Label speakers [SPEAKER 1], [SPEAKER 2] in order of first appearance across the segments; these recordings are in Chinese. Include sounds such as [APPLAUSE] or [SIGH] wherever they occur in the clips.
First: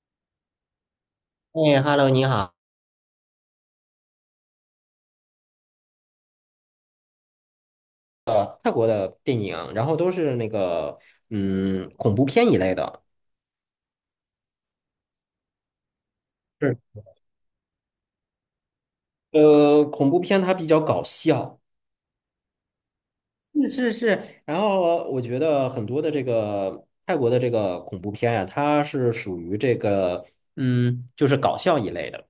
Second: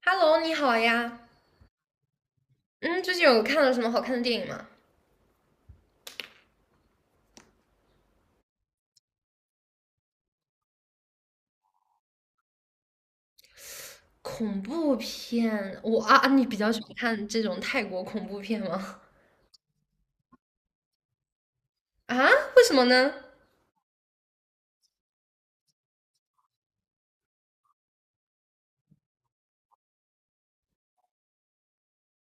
[SPEAKER 1] Hello，你好呀。
[SPEAKER 2] 哎，Hello，你好。
[SPEAKER 1] 嗯，最近有看了什么好看的电影吗？
[SPEAKER 2] 泰国的电影，然后都是恐怖片一类的。
[SPEAKER 1] 恐怖片，我啊，你比较喜欢
[SPEAKER 2] 是。
[SPEAKER 1] 看这种泰国恐怖片吗？
[SPEAKER 2] 恐怖片它比较搞笑。
[SPEAKER 1] 啊，为什么呢？
[SPEAKER 2] 是是是。然后我觉得很多的这个泰国的这个恐怖片呀、它是属于就是搞笑一类的。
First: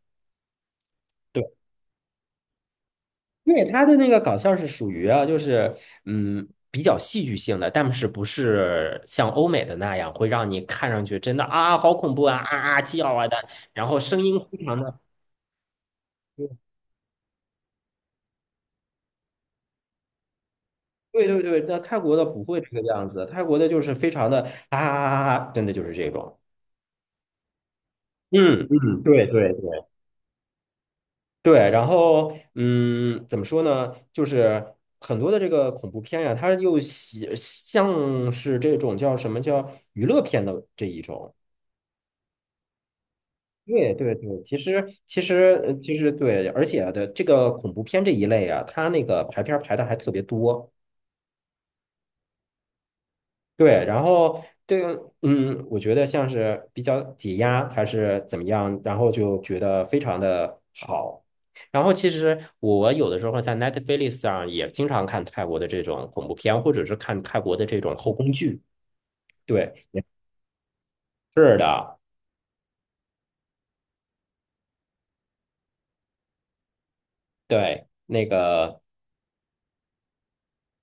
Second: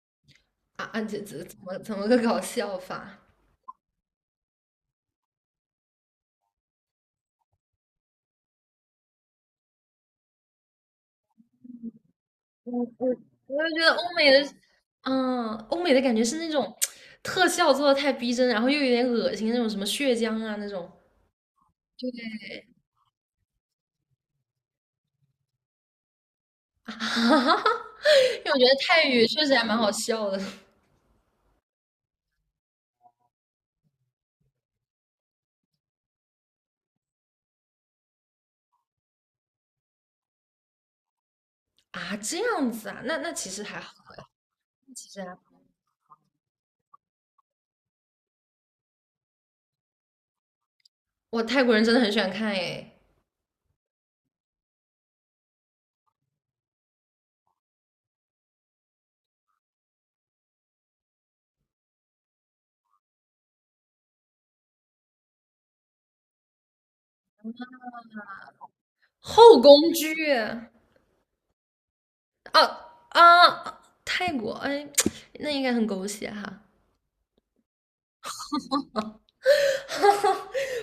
[SPEAKER 1] 啊啊，这
[SPEAKER 2] 对，
[SPEAKER 1] 怎么个搞笑法？
[SPEAKER 2] 因为它的那个搞笑是属于啊，就是比较戏剧性的，但是不是像欧美的。
[SPEAKER 1] 我我我就觉得欧美的，欧美的感觉是那种特效做的太逼真，然后又有点恶心那种什么血浆啊那种。
[SPEAKER 2] 对对对，但泰国的不会这个样子，泰国的就是非常的啊啊啊，啊真的就是这种。
[SPEAKER 1] 哈哈，[LAUGHS] 因为我觉
[SPEAKER 2] 嗯
[SPEAKER 1] 得
[SPEAKER 2] 嗯，
[SPEAKER 1] 泰语
[SPEAKER 2] 对
[SPEAKER 1] 确
[SPEAKER 2] 对
[SPEAKER 1] 实还蛮
[SPEAKER 2] 对。
[SPEAKER 1] 好笑的。
[SPEAKER 2] 对，然后怎么说呢？就是很多的这个恐怖片呀、它又喜像是这种叫什么叫娱乐片的这一种。
[SPEAKER 1] 啊，这样子啊，那其实还好，
[SPEAKER 2] 对对对，其实
[SPEAKER 1] 其
[SPEAKER 2] 其
[SPEAKER 1] 实还好。
[SPEAKER 2] 实呃其实对，而且的这个恐怖片这一类啊，它那个排片儿排的还特别多。
[SPEAKER 1] 我泰国人真的很喜欢看诶。
[SPEAKER 2] 对，然后对，嗯，我觉得像是比较解压还是怎么样，然后就觉得非常的好。然后其实我有的时候在 Netflix 上也经常看泰国的这种恐怖片，或者是看泰国的这种后宫剧。
[SPEAKER 1] 后
[SPEAKER 2] 对，
[SPEAKER 1] 宫
[SPEAKER 2] 也
[SPEAKER 1] 剧啊
[SPEAKER 2] 是的，
[SPEAKER 1] 啊！泰国，哎，那应该很狗血哈。
[SPEAKER 2] 对，那个。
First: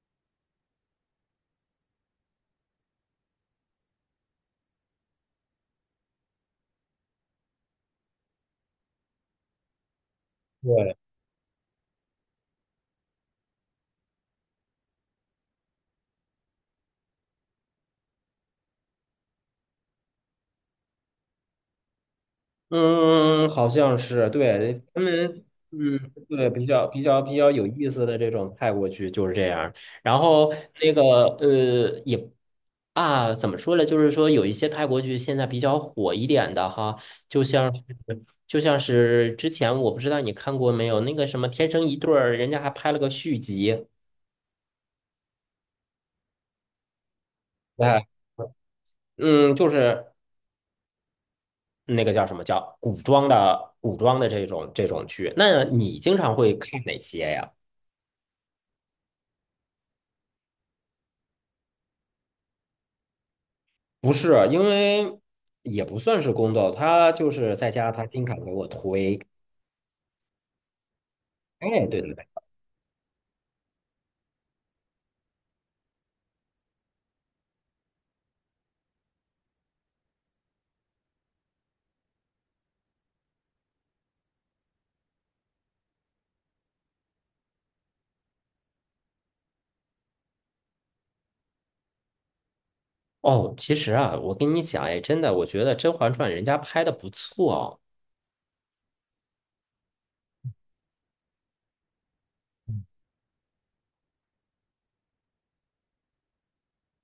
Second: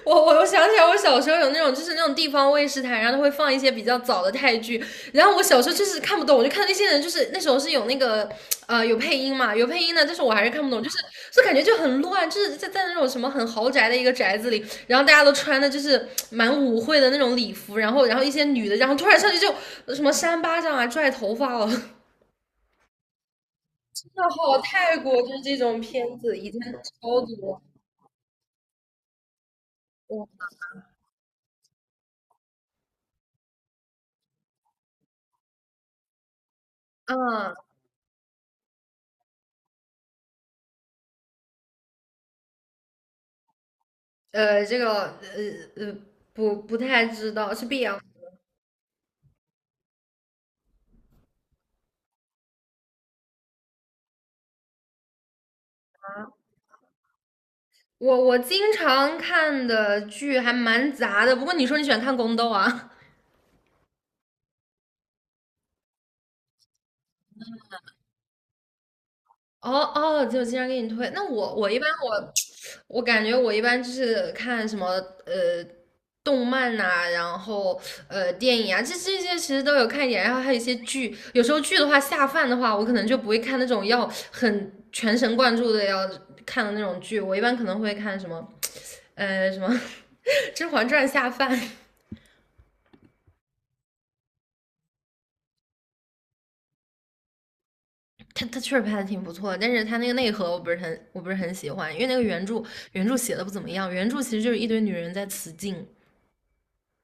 [SPEAKER 1] 我想起来，我小时候有那种就是那种地方卫视台，然后它会放一些比较早的泰剧，然后我小时候就是看不懂，我就看那些人就是那时候是有那个有配音嘛，有配音的，但是我还是看不懂，就
[SPEAKER 2] 对。
[SPEAKER 1] 是就感觉就很乱，就是在那种什么很豪宅的一个宅子里，然后大家都穿的就是蛮舞会的那种礼服，然后一些女的，然后突然上去就什么扇巴掌啊、拽头发了。[LAUGHS]
[SPEAKER 2] 嗯，好像
[SPEAKER 1] 那
[SPEAKER 2] 是，
[SPEAKER 1] 好，
[SPEAKER 2] 对，
[SPEAKER 1] 泰
[SPEAKER 2] 他
[SPEAKER 1] 国就是
[SPEAKER 2] 们，
[SPEAKER 1] 这种
[SPEAKER 2] 嗯，
[SPEAKER 1] 片子以
[SPEAKER 2] 对，
[SPEAKER 1] 前
[SPEAKER 2] 比较比
[SPEAKER 1] 超
[SPEAKER 2] 较比较
[SPEAKER 1] 多。
[SPEAKER 2] 有意思的这种泰国剧就是这样。然
[SPEAKER 1] 我
[SPEAKER 2] 后那个呃，也啊，怎么说呢？就是说有一些泰国剧现在比较火一点的哈，就
[SPEAKER 1] 嗯
[SPEAKER 2] 像是就像是之前我不知道你看过没有，那个什么《天生一对儿》，人家还拍了个续集。
[SPEAKER 1] 这个呃不太知道是 BL。
[SPEAKER 2] 哎，嗯，就是那个叫什么叫古装的这种剧。那你经常会看哪些呀？
[SPEAKER 1] 我经常看的剧还蛮杂的，不过你说你喜欢看宫斗啊？
[SPEAKER 2] 不是，因为也不算是宫斗，他就是在家，他经常给我推。
[SPEAKER 1] 哦哦，就经常给你推。那我
[SPEAKER 2] 哎，
[SPEAKER 1] 我一般
[SPEAKER 2] 对对对。
[SPEAKER 1] 我 [TSK] 我感觉我一般就是看什么呃动漫呐、然后电影啊，这些其实都有看一点。然后还有一些剧，有时候剧的话下饭的话，我可能就不会看那种要很全神贯注的要看的那种剧。我一般可能会看什么什么 [LAUGHS]《甄嬛传》下饭。
[SPEAKER 2] 哦，其实啊，我跟你讲，哎，真的，我觉得《甄嬛传》人家拍的不错
[SPEAKER 1] 它确实拍的挺不错的，但是它那个内核我不是很喜欢，因为那个原著写的不怎么样，原著其实就是一堆女人在雌竞。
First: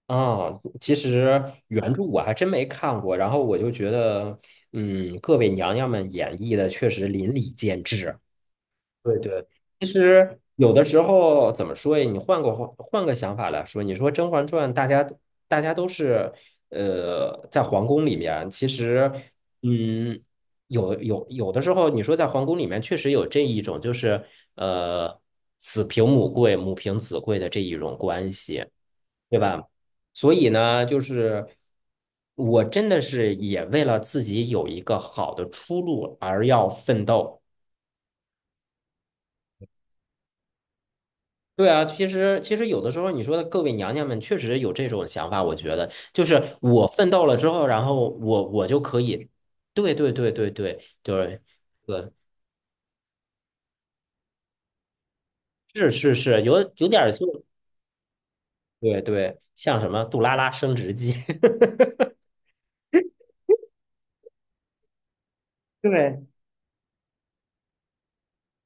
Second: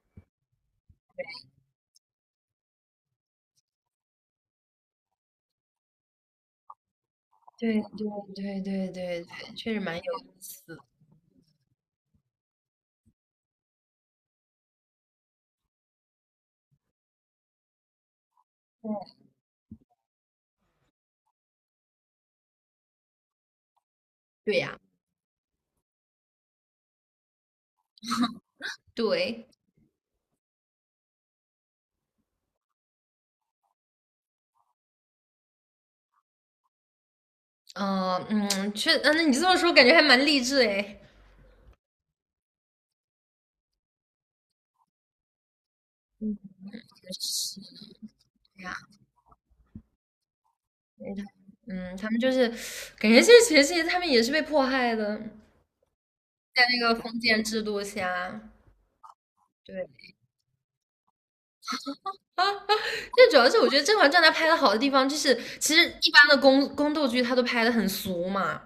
[SPEAKER 2] 啊。其实原著我还真没看过，然后我就觉得，嗯，各位娘娘们演绎的确实淋漓
[SPEAKER 1] 对
[SPEAKER 2] 尽
[SPEAKER 1] 对
[SPEAKER 2] 致。
[SPEAKER 1] 对对
[SPEAKER 2] 对
[SPEAKER 1] 对
[SPEAKER 2] 对，
[SPEAKER 1] 对，确实
[SPEAKER 2] 其
[SPEAKER 1] 蛮有意
[SPEAKER 2] 实
[SPEAKER 1] 思
[SPEAKER 2] 有
[SPEAKER 1] 的。
[SPEAKER 2] 的时候怎么说呀？你换个想法来说，你说《甄嬛传》，大家都是呃在皇宫里面，其实嗯，有的时候，你说在皇宫里面确实有这一种，就是
[SPEAKER 1] 对呀，
[SPEAKER 2] 呃子凭母贵，母凭子贵的这一种关系，对
[SPEAKER 1] 对，
[SPEAKER 2] 吧？所以呢，就是我真的是也为了自己有一个好的出路而要奋斗。
[SPEAKER 1] 嗯嗯，那你这么说，感觉还蛮励志诶。
[SPEAKER 2] 对啊，其实有的时候，你说的各位娘娘们确实有这种想法，我觉得就是我奋斗了之
[SPEAKER 1] 是
[SPEAKER 2] 后，然后我
[SPEAKER 1] 呀，
[SPEAKER 2] 就可以，对对对对对对
[SPEAKER 1] 因为他，
[SPEAKER 2] 对，
[SPEAKER 1] 他
[SPEAKER 2] 呃
[SPEAKER 1] 们就是，感觉这其实他们也是被迫害的，
[SPEAKER 2] 是是是，有
[SPEAKER 1] 在那
[SPEAKER 2] 有
[SPEAKER 1] 个
[SPEAKER 2] 点儿
[SPEAKER 1] 封
[SPEAKER 2] 就
[SPEAKER 1] 建制度下。
[SPEAKER 2] 对对，像
[SPEAKER 1] 对，
[SPEAKER 2] 什么杜拉拉升职记，
[SPEAKER 1] 但主要是我觉得《甄嬛传》它拍的好的地方，就是其
[SPEAKER 2] [LAUGHS]
[SPEAKER 1] 实一
[SPEAKER 2] 对
[SPEAKER 1] 般的宫斗剧它都拍的很俗嘛，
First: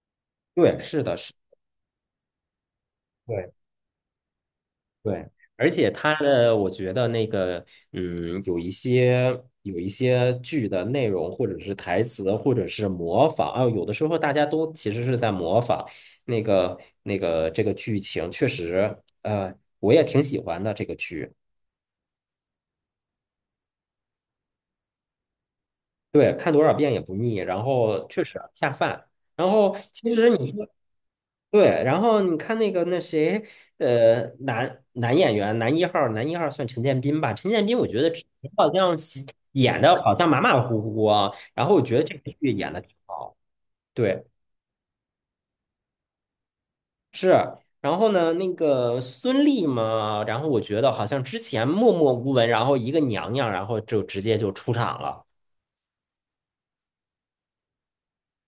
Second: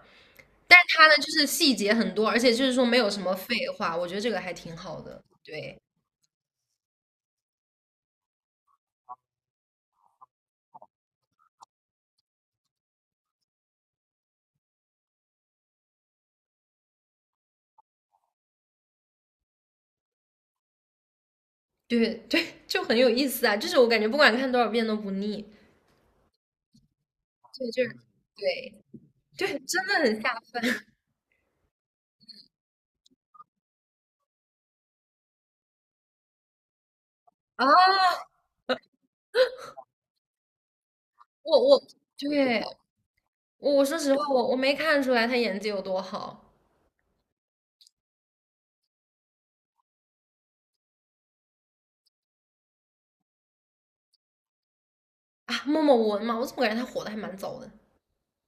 [SPEAKER 2] 对，
[SPEAKER 1] 但是
[SPEAKER 2] 是
[SPEAKER 1] 它呢
[SPEAKER 2] 的
[SPEAKER 1] 就
[SPEAKER 2] 是，
[SPEAKER 1] 是细节很多，而且就是说没有什么
[SPEAKER 2] 对。
[SPEAKER 1] 废话，我觉得这个还挺好的。
[SPEAKER 2] 对，而
[SPEAKER 1] 对。
[SPEAKER 2] 且它的，我觉得那个，嗯，有一些剧的内容，或者是台词，或者是模仿啊，有的时候大家都其实是在模仿那个这个剧情，确实，我也挺喜欢的这个剧，
[SPEAKER 1] 对 [LAUGHS] 对，就很有意思啊！就是我感觉不管看多少遍都不腻，
[SPEAKER 2] 对，看多少遍也不腻，然
[SPEAKER 1] 对，就是
[SPEAKER 2] 后确实
[SPEAKER 1] 对
[SPEAKER 2] 下饭。然
[SPEAKER 1] 对，
[SPEAKER 2] 后
[SPEAKER 1] 真的
[SPEAKER 2] 其
[SPEAKER 1] 很下
[SPEAKER 2] 实你说
[SPEAKER 1] 饭
[SPEAKER 2] 对，然后你看那个那谁，男演员，男一号算陈建斌吧？陈建斌，我觉得
[SPEAKER 1] 啊！
[SPEAKER 2] 平时好像喜演的好像马马虎虎啊，
[SPEAKER 1] 我
[SPEAKER 2] 然后
[SPEAKER 1] 我
[SPEAKER 2] 我觉得这个剧
[SPEAKER 1] 对
[SPEAKER 2] 演的挺好，
[SPEAKER 1] 我说实
[SPEAKER 2] 对，
[SPEAKER 1] 话，我没看出来他演技有多好。
[SPEAKER 2] 是。然后呢，那个孙俪嘛，然后我觉得好像之前默默无闻，然后一个娘娘，然后就直接就出场了。
[SPEAKER 1] 啊！默莫文嘛，我怎么感觉他火的还蛮早的？什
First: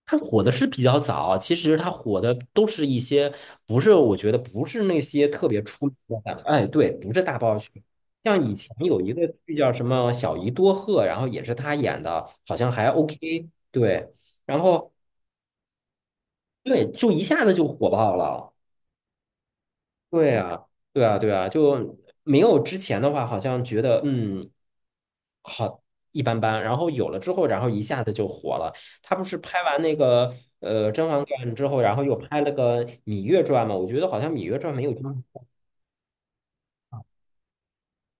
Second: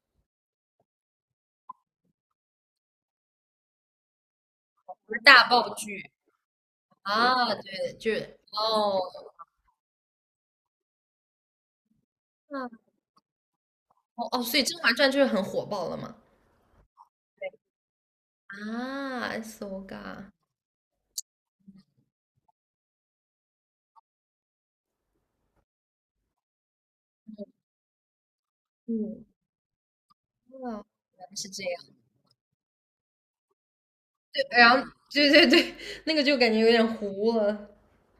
[SPEAKER 2] 它火的是比较早，其实它火的都是一些不是，我觉得不是那
[SPEAKER 1] 么
[SPEAKER 2] 些
[SPEAKER 1] 大
[SPEAKER 2] 特别
[SPEAKER 1] 爆
[SPEAKER 2] 出名
[SPEAKER 1] 剧
[SPEAKER 2] 的大，哎，对，不是大
[SPEAKER 1] 啊？
[SPEAKER 2] 爆剧。
[SPEAKER 1] 对，就是
[SPEAKER 2] 像以前
[SPEAKER 1] 哦，
[SPEAKER 2] 有一个剧叫什么《小姨多鹤》，然后也是他演的，好像
[SPEAKER 1] 那
[SPEAKER 2] 还 OK,对，
[SPEAKER 1] 哦哦，所
[SPEAKER 2] 然
[SPEAKER 1] 以《甄
[SPEAKER 2] 后
[SPEAKER 1] 嬛传》就是很火爆了嘛？
[SPEAKER 2] 对，就一下子就火爆了，
[SPEAKER 1] 啊，so ga，
[SPEAKER 2] 对啊，对啊,就没有之前的话，好像觉得好一般般，然后有了之后，然后一下子就火了。他不
[SPEAKER 1] 嗯，
[SPEAKER 2] 是拍完那个
[SPEAKER 1] 哇，
[SPEAKER 2] 呃《甄嬛
[SPEAKER 1] 原来是
[SPEAKER 2] 传》
[SPEAKER 1] 这
[SPEAKER 2] 之后，
[SPEAKER 1] 样。
[SPEAKER 2] 然后又拍了个《芈月传》嘛？我觉得好像《芈
[SPEAKER 1] 对，
[SPEAKER 2] 月
[SPEAKER 1] 然
[SPEAKER 2] 传》没
[SPEAKER 1] 后
[SPEAKER 2] 有这么
[SPEAKER 1] 对对对，那个就感觉有点糊了。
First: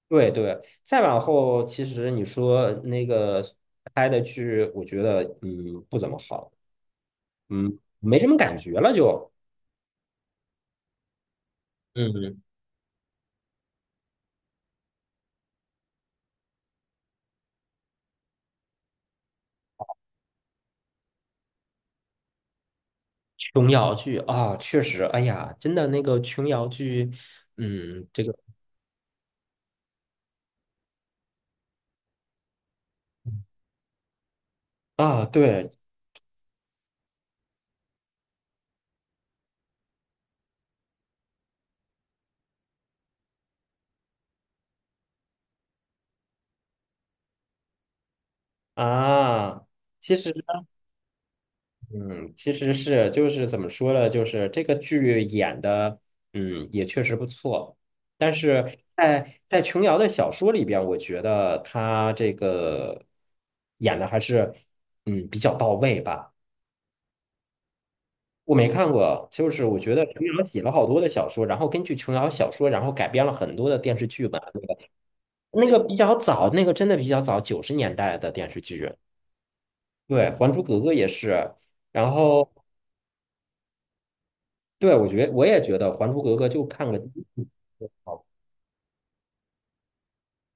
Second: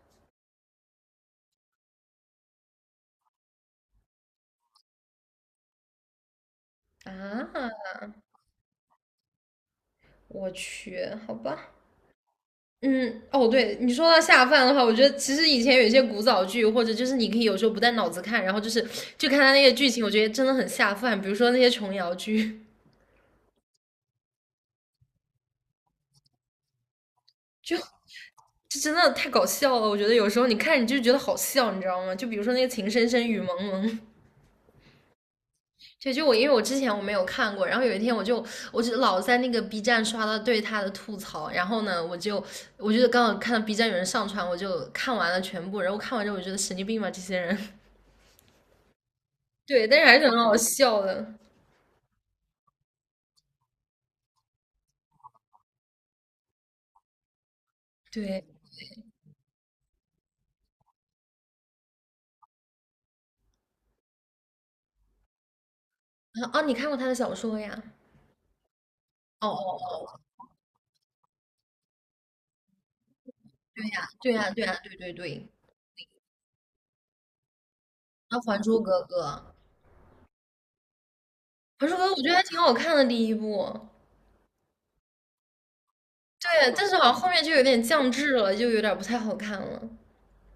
[SPEAKER 2] 对对。再往后，其实你说那个拍的剧，我觉得不怎么好，
[SPEAKER 1] 啊！
[SPEAKER 2] 没什么感觉了就。
[SPEAKER 1] 我去，好吧。
[SPEAKER 2] 嗯，
[SPEAKER 1] 嗯，哦，对你说到下饭的话，我觉得其实以前有一些古早剧，或者就是你可以有时候不带脑子看，然后就是就看他那些剧情，我觉得真的很下饭。比如说那些琼瑶剧，
[SPEAKER 2] 琼瑶剧啊，确实，哎呀，真的那个琼瑶剧，
[SPEAKER 1] 就
[SPEAKER 2] 嗯，这个
[SPEAKER 1] 就真的太搞笑了。我觉得有时候你看你就觉得好笑，你知道吗？就比如说那个《情深深雨蒙蒙》，
[SPEAKER 2] 啊，对
[SPEAKER 1] [LAUGHS] 就因为我之前没有看过，然后有一天我就老在那个 B 站刷到对他的吐槽，然后呢，我就刚好看到 B 站有人上传，我就看完了全部，然后看完之后我觉得神经病吧这些人。
[SPEAKER 2] 啊，
[SPEAKER 1] 对，但是
[SPEAKER 2] 其
[SPEAKER 1] 还是
[SPEAKER 2] 实。
[SPEAKER 1] 很好笑的。
[SPEAKER 2] 嗯，其实是就是怎么说呢，就是这个剧演的，嗯，也确实不错。但
[SPEAKER 1] 对，
[SPEAKER 2] 是在琼瑶的小说里边，我觉得她这个演的还是比较到位吧。
[SPEAKER 1] 啊哦，你看过他的小说呀？
[SPEAKER 2] 我没看过，
[SPEAKER 1] 哦
[SPEAKER 2] 就是
[SPEAKER 1] 哦，
[SPEAKER 2] 我觉得
[SPEAKER 1] 哦
[SPEAKER 2] 琼瑶写了好多的小说，然后根据琼瑶小说，然后改编了很多的电视剧
[SPEAKER 1] 对
[SPEAKER 2] 吧。
[SPEAKER 1] 呀，
[SPEAKER 2] 那
[SPEAKER 1] 对
[SPEAKER 2] 个
[SPEAKER 1] 呀，对对对。
[SPEAKER 2] 那个比较早，那个真的比较早，九十年代的
[SPEAKER 1] 然后
[SPEAKER 2] 电
[SPEAKER 1] 《还
[SPEAKER 2] 视
[SPEAKER 1] 珠
[SPEAKER 2] 剧。
[SPEAKER 1] 格格》，
[SPEAKER 2] 对，《还珠格格》也是，
[SPEAKER 1] 《还珠格格》
[SPEAKER 2] 然
[SPEAKER 1] 我觉得还
[SPEAKER 2] 后。
[SPEAKER 1] 挺好看的第一部，
[SPEAKER 2] 对，我觉我也觉得《还珠格格》就
[SPEAKER 1] 对，但
[SPEAKER 2] 看
[SPEAKER 1] 是
[SPEAKER 2] 个
[SPEAKER 1] 好
[SPEAKER 2] 第
[SPEAKER 1] 像
[SPEAKER 2] 一
[SPEAKER 1] 后面
[SPEAKER 2] 部
[SPEAKER 1] 就有点
[SPEAKER 2] 就
[SPEAKER 1] 降
[SPEAKER 2] 好。
[SPEAKER 1] 智了，就有点不太好看了。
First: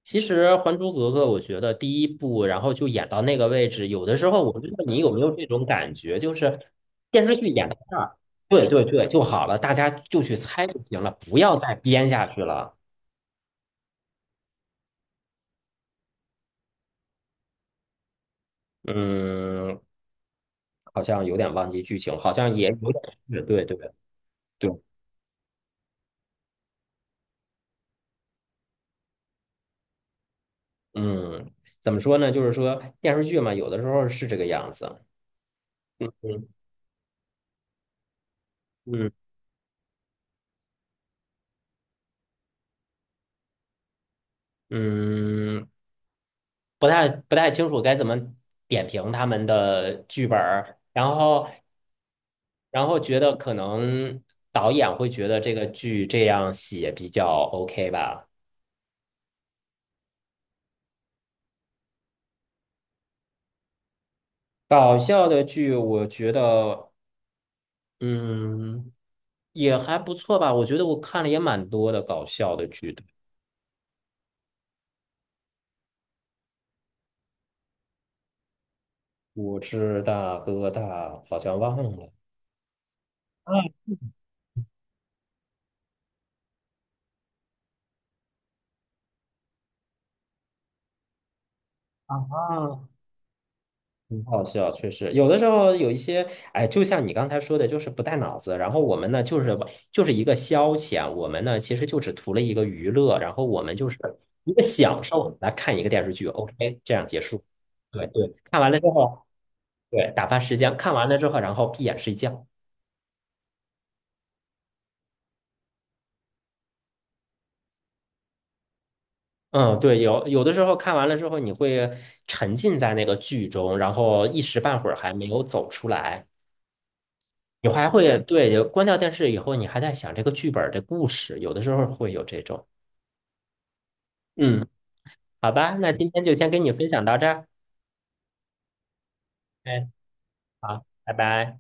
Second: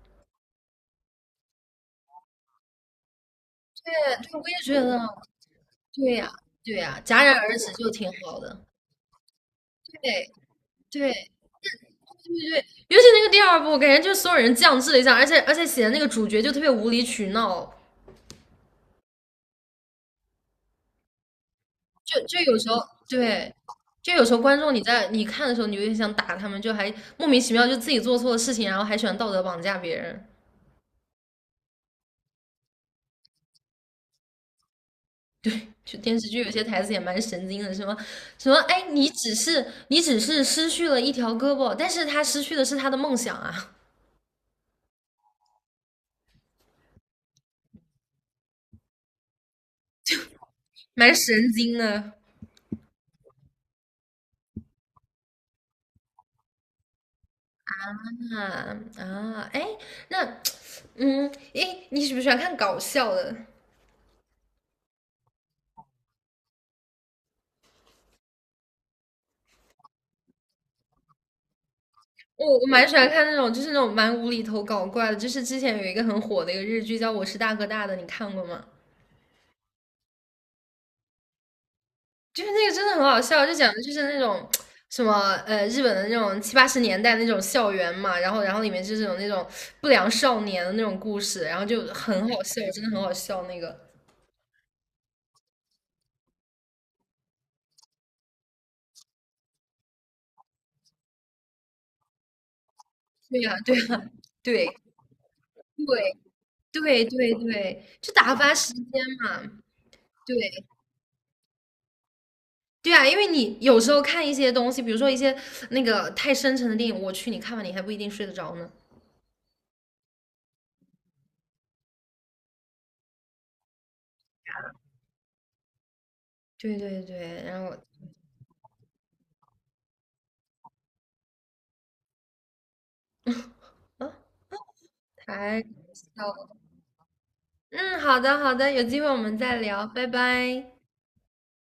[SPEAKER 2] 其实《还珠格格》，我觉得第一部，然后就演到那个位置，
[SPEAKER 1] 对
[SPEAKER 2] 有的时
[SPEAKER 1] 对，
[SPEAKER 2] 候
[SPEAKER 1] 我
[SPEAKER 2] 我
[SPEAKER 1] 也
[SPEAKER 2] 不知
[SPEAKER 1] 觉
[SPEAKER 2] 道
[SPEAKER 1] 得，
[SPEAKER 2] 你有没有这种感
[SPEAKER 1] 对
[SPEAKER 2] 觉，
[SPEAKER 1] 呀，
[SPEAKER 2] 就是
[SPEAKER 1] 对呀，戛
[SPEAKER 2] 电
[SPEAKER 1] 然
[SPEAKER 2] 视剧
[SPEAKER 1] 而
[SPEAKER 2] 演
[SPEAKER 1] 止
[SPEAKER 2] 到
[SPEAKER 1] 就
[SPEAKER 2] 这
[SPEAKER 1] 挺
[SPEAKER 2] 儿，
[SPEAKER 1] 好的。
[SPEAKER 2] 对对对，就好了，大家就
[SPEAKER 1] 对
[SPEAKER 2] 去猜就行了，
[SPEAKER 1] 对
[SPEAKER 2] 不要再编下去
[SPEAKER 1] 对对，
[SPEAKER 2] 了。
[SPEAKER 1] 尤其那个第二部，感觉就是所有人降智了一下，而且写的那个主角就特别无理取闹。
[SPEAKER 2] 嗯，好像有点忘记剧情，
[SPEAKER 1] 就
[SPEAKER 2] 好
[SPEAKER 1] 就
[SPEAKER 2] 像
[SPEAKER 1] 有
[SPEAKER 2] 也
[SPEAKER 1] 时候
[SPEAKER 2] 有点是，
[SPEAKER 1] 对，
[SPEAKER 2] 对对
[SPEAKER 1] 就有时候观
[SPEAKER 2] 对，
[SPEAKER 1] 众你看的时候，你有点想打他们，就还莫名其妙就自己做错了事情，然后还喜欢道德绑架别人。
[SPEAKER 2] 嗯，怎么说呢？就是说电视剧嘛，有的时候是这个样子。
[SPEAKER 1] 对，就电视剧有
[SPEAKER 2] 嗯
[SPEAKER 1] 些台词也蛮神经的，什么什么，哎，你
[SPEAKER 2] 嗯。
[SPEAKER 1] 只是你只是失去了一条胳膊，但是他失去的是他的梦想啊，
[SPEAKER 2] 嗯，不太清楚该怎么点评他们的剧本儿，
[SPEAKER 1] [LAUGHS]
[SPEAKER 2] 然
[SPEAKER 1] 蛮
[SPEAKER 2] 后
[SPEAKER 1] 神经的。
[SPEAKER 2] 然后觉得可能导演会觉得这个剧这样写比较 OK 吧。
[SPEAKER 1] 啊啊，哎，那 [TSK] 哎，你喜不喜欢看搞笑的？
[SPEAKER 2] 搞笑的剧，我觉得嗯也还不错吧，我觉得我看了也蛮多的搞笑
[SPEAKER 1] 我
[SPEAKER 2] 的
[SPEAKER 1] 蛮
[SPEAKER 2] 剧
[SPEAKER 1] 喜
[SPEAKER 2] 的。
[SPEAKER 1] 欢看那种，就是那种蛮无厘头搞怪的。就是之前有一个很火的一个日剧叫《我是大哥大的》，你看过吗？
[SPEAKER 2] 我是大哥大，好像忘了。
[SPEAKER 1] 就是那个真的很好笑，就
[SPEAKER 2] 啊
[SPEAKER 1] 讲的就是那种什么日本的那种七八十年代那种校园嘛，然后里面就是有那种不良少年的那种故事，然后就很好笑，真的
[SPEAKER 2] 啊！
[SPEAKER 1] 很好笑那个。
[SPEAKER 2] 很好笑，确实有的时候有一些，哎，就像你刚才说的，就是不带脑子。然后我们呢，就是就是一个消遣，我们呢其实就只图了一个娱乐，然
[SPEAKER 1] 对
[SPEAKER 2] 后
[SPEAKER 1] 呀，
[SPEAKER 2] 我
[SPEAKER 1] 对
[SPEAKER 2] 们就是
[SPEAKER 1] 呀，
[SPEAKER 2] 一个
[SPEAKER 1] 对
[SPEAKER 2] 享受来看一个电视剧，OK,这
[SPEAKER 1] 对
[SPEAKER 2] 样结
[SPEAKER 1] 对对
[SPEAKER 2] 束。
[SPEAKER 1] 对，
[SPEAKER 2] 对
[SPEAKER 1] 就
[SPEAKER 2] 对，
[SPEAKER 1] 打发
[SPEAKER 2] 看完
[SPEAKER 1] 时
[SPEAKER 2] 了
[SPEAKER 1] 间
[SPEAKER 2] 之后，
[SPEAKER 1] 嘛。
[SPEAKER 2] 对，打
[SPEAKER 1] 对
[SPEAKER 2] 发时间，看完了之后，然后闭眼睡觉。
[SPEAKER 1] 对啊，因为你有时候看一些东西，比如说一些那个太深沉的电影，我去，你看完你还不一定睡得着呢。
[SPEAKER 2] 嗯，对，有的时候看完了之后，你会沉浸在那个剧中，然后一时半会儿还没有走出来。
[SPEAKER 1] 对对对，然
[SPEAKER 2] 你
[SPEAKER 1] 后
[SPEAKER 2] 还会，对，有关掉电视以后，你还在想这个剧本儿的故事，有的时候会有这种。
[SPEAKER 1] 啊，
[SPEAKER 2] 嗯，好
[SPEAKER 1] 太搞
[SPEAKER 2] 吧，那今天
[SPEAKER 1] 笑
[SPEAKER 2] 就先
[SPEAKER 1] 了。
[SPEAKER 2] 跟你分享到这儿。
[SPEAKER 1] 嗯，好的好的，有机会我们再聊，
[SPEAKER 2] 哎，
[SPEAKER 1] 拜拜。
[SPEAKER 2] 好，拜拜。